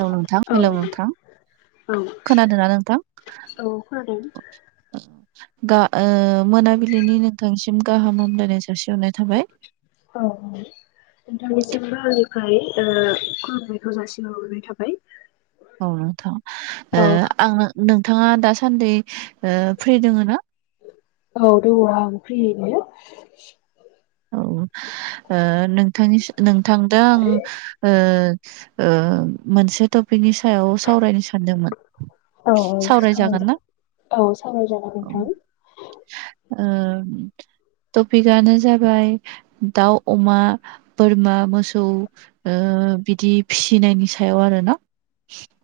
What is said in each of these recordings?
हौ नोंथां औ हेलौ नोंथां खोनादों ना नोंथां औ खोनादों गा मोनाबिलिनि नोंथांसिम गाहाम हामलायनायसै औ नोंथांनिसिम सिमबो आंनिफ्राय खुलुमनायखौ जासिहरनाय थाबाय औ नोंथां थ' औ आं नों नोंथाङा दासान्दि फ्रि दोङ ना औ दङ आं फ्रियैनो औ नोंथांनि नोंथां दा आं मोनसे टपिकनि सायाव सावरायनो सानदोंमोन औ सावरायजागोन सावराय ना औ साबराय जागोन नोंथां आ टपिक आनो जाबाय फ्राय दाउ अमा बोरमा मोसौ बिदि फिसिनो नायनि सायाव आरो ना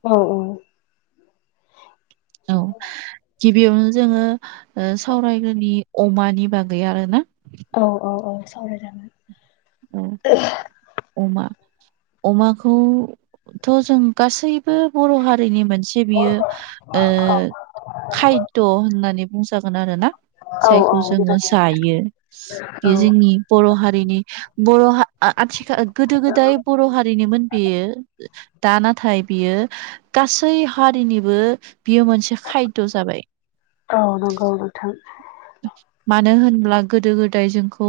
औ औ बेयावनो जोङो सावरायग्रोनि अमानि बागै आरो ना औ औ औ सावरायजागोन औ अमा अमाखौथ' जों गासैबो बर' हारिनि मोनसे मोनसे बियो खायद होननानै बुंजागोन आरो औ जायखौ औ जोङो मोजाङै जायो औ बेयो जोंनि बर' हारिनि बर' हारिनिमोन आथिखाल गोदो गोदाय बर' हारिनोमोन बेयो दा नाथाय बियो गासै हारिनिबो बेयो मोनसे खायद' जाबाय औ नंगौ नोंथां मानो होनब्ला गोदो गोदाय जोंखौ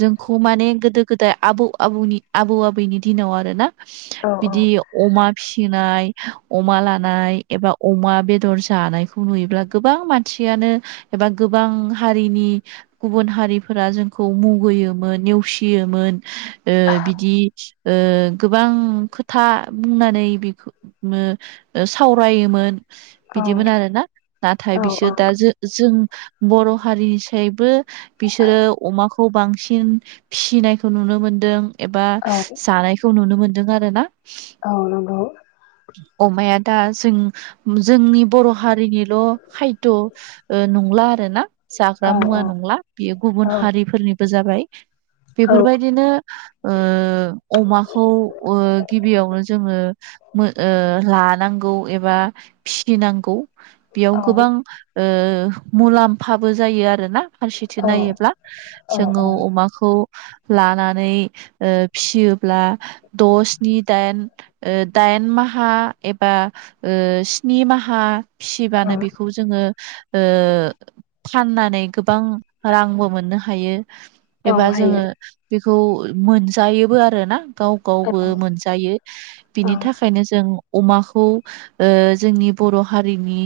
जोंखौ माने गोदो गोदाय आबौ आबनि आबौ आबैनि दिनाव आरोना औ बिदि अमा फिसि फि फिसिनाय अमा लानाय एबा अमा बेदर जानायखौ नुयोब्ला गोबां मानसिया एबा गोबां हारिनि गुबुन हारिफोरा जोंखौ मुगैयोमोन नेवसियोमोन बिदि गोबां खोथा बुंनानै बेखौनो सावरायोमोन औ बिदिमोन आरोना नाथाय औ बिसोर दा जों जों बर' हारिनिसायबो बिसोरो अमाखौ बांसिन फिसिनायखौ नुनो मोनदों एबा औ जानायखौ नुनो मोनदों आरो ना औ नंगौ अमाया दा जों जोंनि बर' हारिनिल' खायद' नंला आरोना औ जाग्रा मुवा नंला बेयो गुबुन औ हारिफोरनिबो जाबाय बेफोरबायदिनो अमाखौ गिबियावनो जोङो ला नांगौ एबा फिनांगौ बेयाव औ गोबां मुलामफा फाबो जायो आरोना फारसेथिं औ नायोब्ला जोङो अमाखौ लानानै फियोब्ला द सिनि दाइन दाइन माहा एबा स्नि माहा औ फिसिबानो बेखौ जोङो फाननानै गोबां रांबो मोननो हायो एबा हायो जोङो खौ मोनजायोबो आरो ना गाव औ गावबो मोनजायो बिनि औ थाखायनो जों अमाखौ जोंनि बर' हारिनि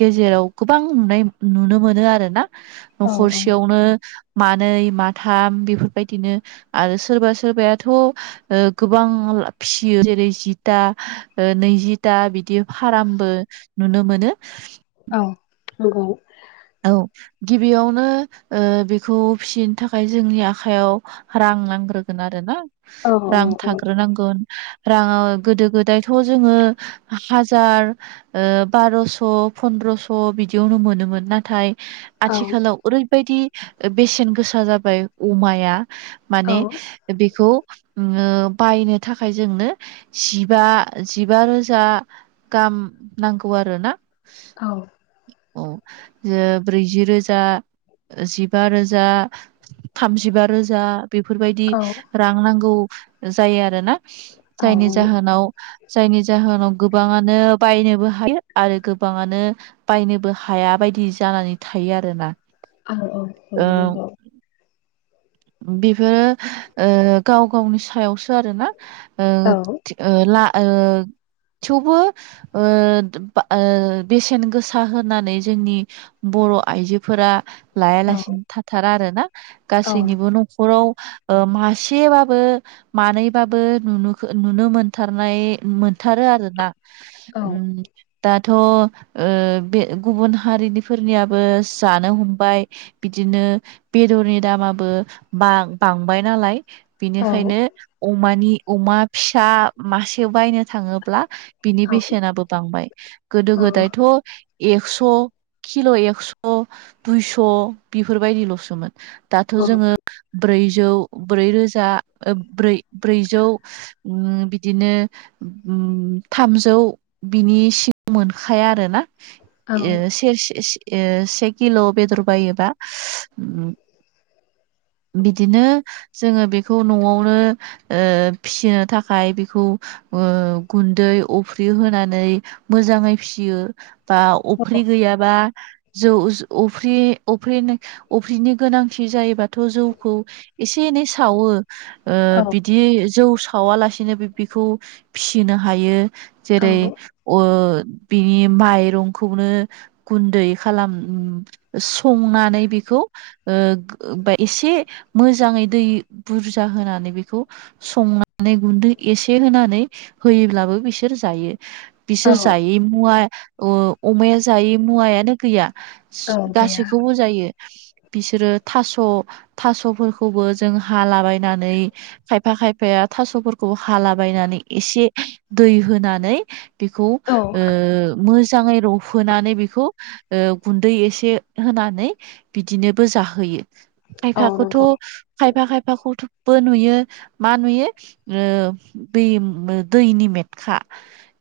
गेजेराव गोबां नुनाय नुनो मोनो आरोना औ न'खरसेयावनो मानै माथाम बेफोरबायदिनो आरो सोरबा सोरबाथ' गोबां फियो जेरै जिथा नैजिथा बिदि बिदि फारामबो नुनो मोनो औ नंगौ औ गिबियावनो बेखौ फिसिनो थाखाय जोंनि आखायाव रां नांग्रो आरोना औ रां थ्रोनांगोन राङा गोदो गोदायथ' जोङो हाजार बार'स' फन्द्रस' बिदियावनो मोनोमोन ना नाथाय औ आथिखालाव ओरैबायदि बेसेन गोसा जाबाय अमाया औ माने बेखौ बायनो थाखाय जोंनो जिबा जिबा रोजा गाम नांगौ आरोना औ अ ब्रैजि रोजा जिबा रोजा थामजिबा रोजा बेफोरबायदि औ रां नांगौ जायो आरोना औ जायनि जाहोनाव जायनि जाहोनाव गोबाङानो बायनोबो हायो आरो गोबाङानो बायनोबो हाया बायदि जि जानानै थायो आरोना औ औ औ ओ नंगौ बेफोरो गाव गावनि सायावसो आरो ना औ थेवबो बेसेन गोसा होनानै जोंनि बर' आइजोफोरा औ लायालासिनो थाथारा आरो ना औ गासैनिबो न'खराव ओ मासेबाबो मानैबाबो ननु नुनो मोनथारनाय मोन थारो आरोना औ उम दाथ' ओ बे गुबुन हारिनि फोरनियाबो जानो हमबाय बिदिनो बेदरनि दामाबो बां बाय नालाय औ बेनिखायनो अमानि अमा फिसा मासे बायनो थाङोब्ला बिनि औ बेसेनाबो बांबाय गोदो गोदायथ' एक्स' किल' एक्स' दुइस' बेफोरबायदिल'सोमोन दाथ' जोङो ब्रैजौ ब्रैरोजा दा ब्रै ब्रैजौ उम बिदिनो उम थामजौ बिनि सिङाव मोनखाया आरोना औ से से ओ से किल' बेदर हायोबा उम बिदिनो जोङो बेखौ न'आवनो ओ फिसिनो थाखाय बेखौ ओ गुन्दै अफ्रि होनानै मोजाङै फियो दा अफ्रि गैया बा जौ अफ्रि अफ्रिनि अफ्रिनि गोनांथि जायोबा थ' जौखौ एसे एनै सावो ओ बिदि जौ सावालासिनोबो बिखौ फिसिनो हायो औ जेरै ओ बिनि माइरंखौनो गुन्दै खालाम संनानै बेखौ ओ बा एसे मोजाङै दै बुरजा होनानै बेखौ संनानै गुन्दै एसे होनानै होयोब्लाबो बिसोर जायो औ बिसोर जायै मुवा ओ अमाया जायै मुवायानो गैया औ गैया गासैखौबो जायो बिसोरो थास' थास'फोरखौबो जों हालाबायनानै खाय फा खायफाया थास'फोरखौ हालाबायायनानै एसे दै होनानै बेखौ औ ओ मोजाङै रबहोनानै बे खौ ओ गुन्दै एसे होनानै बिदिनोबो जाहोयो औ खायफाखौथ' नंगौ खायफा खायफाखौथ' बोन नुयो मा नुयो ओ दै दैनि मेथखा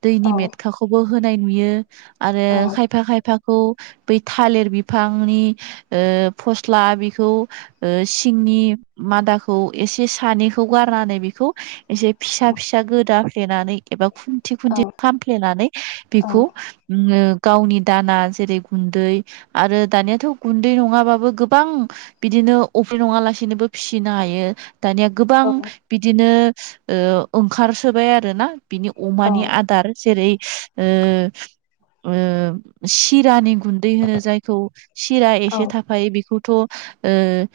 दैनि औ मेटखाखौबो होनाय नुयो आरो औ खायफा खाय फाखौ बै थालिर बिफांनि ओ फस्ला बिखौ ओ सिं नि मादाखौ एसे सानिखौ गारनानै बेखौ एसे फिसा फिसा गोदा फ्लेनानै एबा खुन्थि औ खुन्थि खामफ्लेनानै औ बेखौ गावनि दाना जेरै गुन्दै आरो दानियाथ' गुन्दै नङाबाबो गोबां बिदिनो अ फ्रि नङा लासिनोबो फिसिनो हायो दानिया गोबां औ बिदिनो ओ ओंखारसोबाय आरो ना बिनि अमानि आदार जेरै ओ ओ सिरानि गुन्दै होनो जायखौ सिरा औ एसे थाफायो बेखौ द' ओ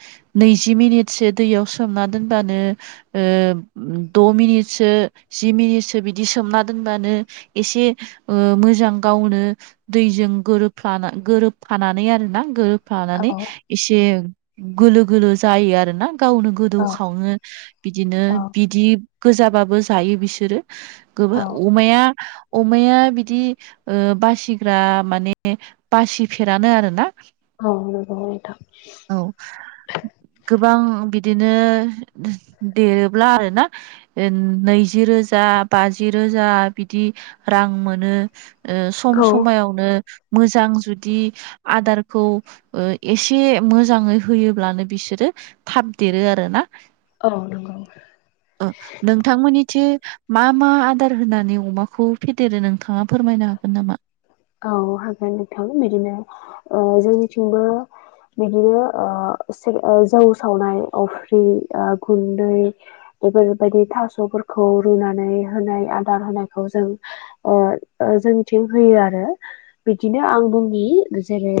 नैजि मिनिटसो दैयाव सोमना दोनबानो ओ द' मिनिटसो जि मिनिटसो बिदि सोमना दोनबानो एसे ओ मोजां गावनो दैजों गोरोबफ्लाना गोरोबफानानै आरोना गोरोबफ्लानानै एसे गलो गोलोलो जायो आरो ना गावनो गोदौ औ खङो बिदिनो बिदि गोजाबाबो जायो बिसोरो गोबां अमाया अमाया बिदि ओ बासिग्रा माने बासिफेरानो आरोना औ नंगौ नोंथां औ गोबां बि बिदिनो देरोब्ला आरो ना नैज रोजा बाज रोज गोजा बिदि रां मोनो सम औ समायावनो मोजां जुदि आदारखौ एसे मोजाङै होयोब्लानो बिसोरो थाबदेरो आरो ना औ नंगौ औ नोंथांमोननिथि मा मा आदार होनानै अमाखौ फेदेरो नोंथाङा फोरमायनो हागोन नामा औ हागोनथां बिदिनो जोंनिथिंबो बिदिनो जौ सावनाय अफ्रि गुन्दै बेफोरबायदि थासफोरखौ रुनानै होनाय आदार होनायखौ जों जों मिथिं होयो आरो बिदिनो आं बुंनि जेरै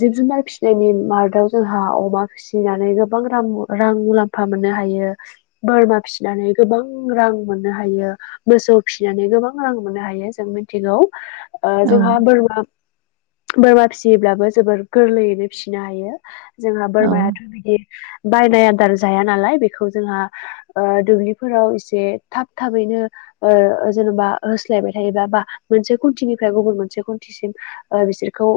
जिब जुनार फिसिनायनि मादाव जोंहा अमा फिसिनानै गोबां रां रां मुलाम्फा मोननो हायो बोरमा फिसिनानै गोबां रां मोननो हायो मोसौ फिसिनानै गोबां रां मोननो हायो जों मिथिगौ आ औ जोंहा बोरमा बोरमा फिसियोब्लाबो जोबोर गोरलैयैनो फिसिनो हायो जोंहा औ बोरमायाथ‌ बिदि बायनाय आदार जाया नालाय बेखौ जोंहा दुब्लिफोराव एसे थाब थाबैनो जेनबा होस्लायबाय थायोबा बा मोनसे कन्टनिफ्राय गुबुन मोनसे कन्टसिम बिसोरखौ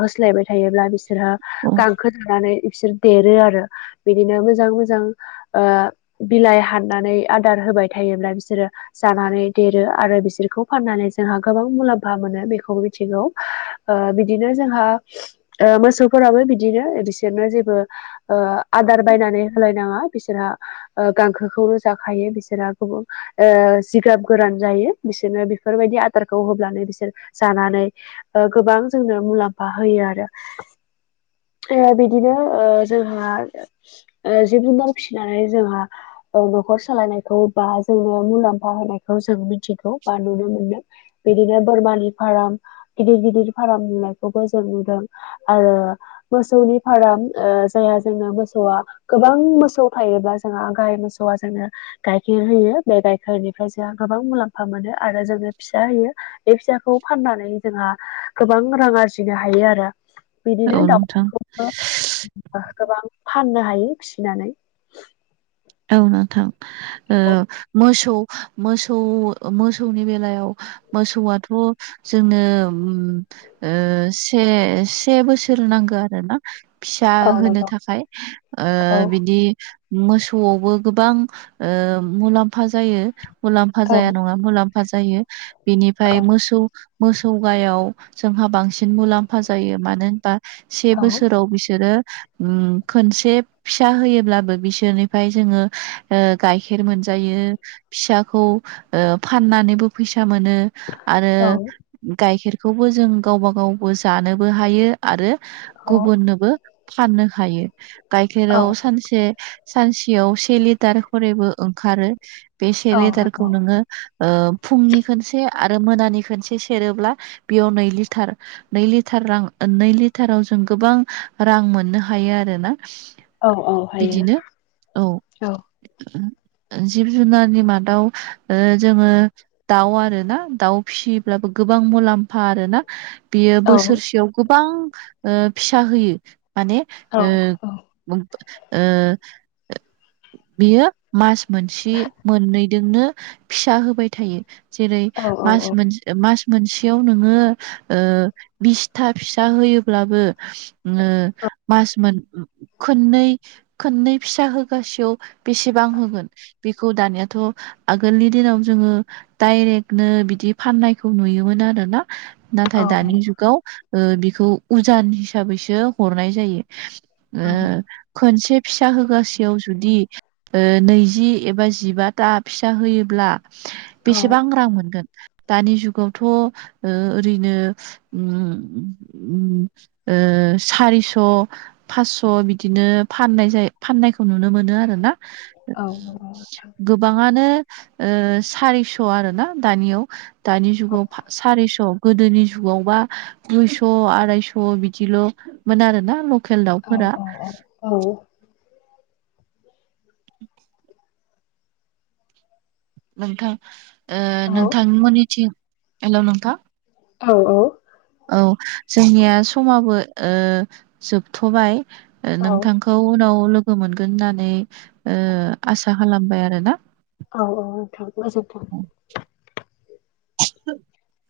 होस्लायबाय थायोब्ला बिसोरहा औ गांखोजानानै बिसोर देरो आरो बिदिनो मोजां मोजां बिलाइ हाननानै आदार हो फाय थायोब्ला बिसोरो जानानै देरो आरो बिसोरखौ फाननानै जोंहा गोबां मुलाम्फा मोनो बेखौ मिथिगौ बिदिनो जोंहा मोसौफोराबो बिदिनो बिसोरनो जेबो आदार बायनानै होलायनाङा बिसोरहा गांखो जाखायो बिसोरहा गुबबां जिगाब गोरान जायो बिसोरनो बेफोरबायदि आदारखौ होब्लानो बिसोर जानानै गोबां जोंनो मुलाम्फा होयो आरो बिदिनो जोंहा जिब जुनार फिसिनानै जोंहा न'खर सालायनायखौ बा जोंनो मुलाम्फा होनायखौ जों मिथिगौ बा नुनो मोनो बिदिनो बोरमानि फार्म गिदिर गिदिर फार्म नुनायखौबो जों नुदों आरो मोसौनि फारम जाया जोङो मोसौआ गोबां मोसौ थायोब्ला जोंहा ग मोसौवा‌ जोंनो गाइखेर होयो बे गायखेरनिफ्राय जोंहा गोबां मुलाम्फा मोनो आरो जोो फिसा होयो बे फिसाखौ फाननानै जोंहा गोबां रां आरजिनो हायो आरो बिदिनो औ नोंथां दाउखौबो गोबां फाननो हायो फिसिनानै औ नोंथां मोसौ मोसौ मोसौनि बेलायाव मोसौवाथ जोंनो से से बोसोर नांगौ आरो ना फिसा औ होनो नंगौ थाखाय औ बिदि मोसौ नवावबो गोबां मुलाम्फा जायो मुलाम्फा औ जाया नङा मुलाम फा जायो औ बिनिफ्राय मोसौ मोसौ गायाव जोंहा बांसिन मुलाम्फा जायो मानो होनबा से औ बोसोराव बिसोरो उम खनसे फिसा होयोब्लाबो बिसोरनि फ्राय जोङो गाइखेर मोनजायो फिसाखौ फाननानैबो फैसा फैसा मोनो आरो औ गाइखेरखौबो जों गावबा गावबो जानोबो हायो आरो औ गुबुननोबो फाननो हायो औ गाइखेराव सानसे सानसेयाव से लिटार खरैबो ओंखारो बेसे औ लेटारखौ नंगौ नोङो फुंनि खनसे आरो मोनानि खनसे सेरोब्ला बेयाव नै लिटार नै लिटार रां नै लिटाराव जों गोबां रां मोननो हायो आरोना औ औ हायो बिदिनो औ जिब जुनारनि मादाव ओ जोङो दाउ आरोना दाउ फिसियोब्लाबो गो बां मुलाम्फा आरोना बियो औ बोसोरसेयाव गोबां फिसा होयो माने औ ओ [unintelligible] ओ बियो मास मोनसे मोननैदोंनो फिसा होबाय थायो जेरै औ औ मास मोन मास मोनसेयाव नोङो ओ बिसथा फिसा होयोब्लाबो ओ मास मोन खोननै खोननै फिसा हो गासेयाव बेसेबां होगोन बेखौ दानियाथ' आगोलनि दिनाव जोङो डाइरेक्टनो बिदि फाननायखौ नुयोमोन आरोना औ नाथाय दानि औ जुगाव ओ बिखौ उजान हिसाबैसो हरनाय जायो औ ओ खोनसे फिसा होगासेयाव जुदि ओ नैजि एबा जिबाथा फिसा होयोब्ला बेसेबां रां मोनगोन दानि जुगावथ' ओ ओरैनो उम उम ओ ओ सारिस' फासस' बिदिनो फननाय जायो फाननायखो खौ नुनो मोनो आरोना नंगौ नोंथां गोबाङानो ओ सारिस' आरोना दानियाव दानि औ जुगाव फा सारिस' गोदोनि जुगावबा दुइस' आरायस' बिदिल'मोन आरोना म औ औ औ औ [inaudible] नोंथां ओ औ नोंथांनिमोननिथिं हेलौ नोंथां औ औ औ जोंनिया समाबो ओ जोबथ'बाय ओ औ नोंथांखौ उनाव लो गो मोनगोन होननानै ओ आसा खालामबाय आरोना औ औ नोंथां गोजोनथों [unintelligible]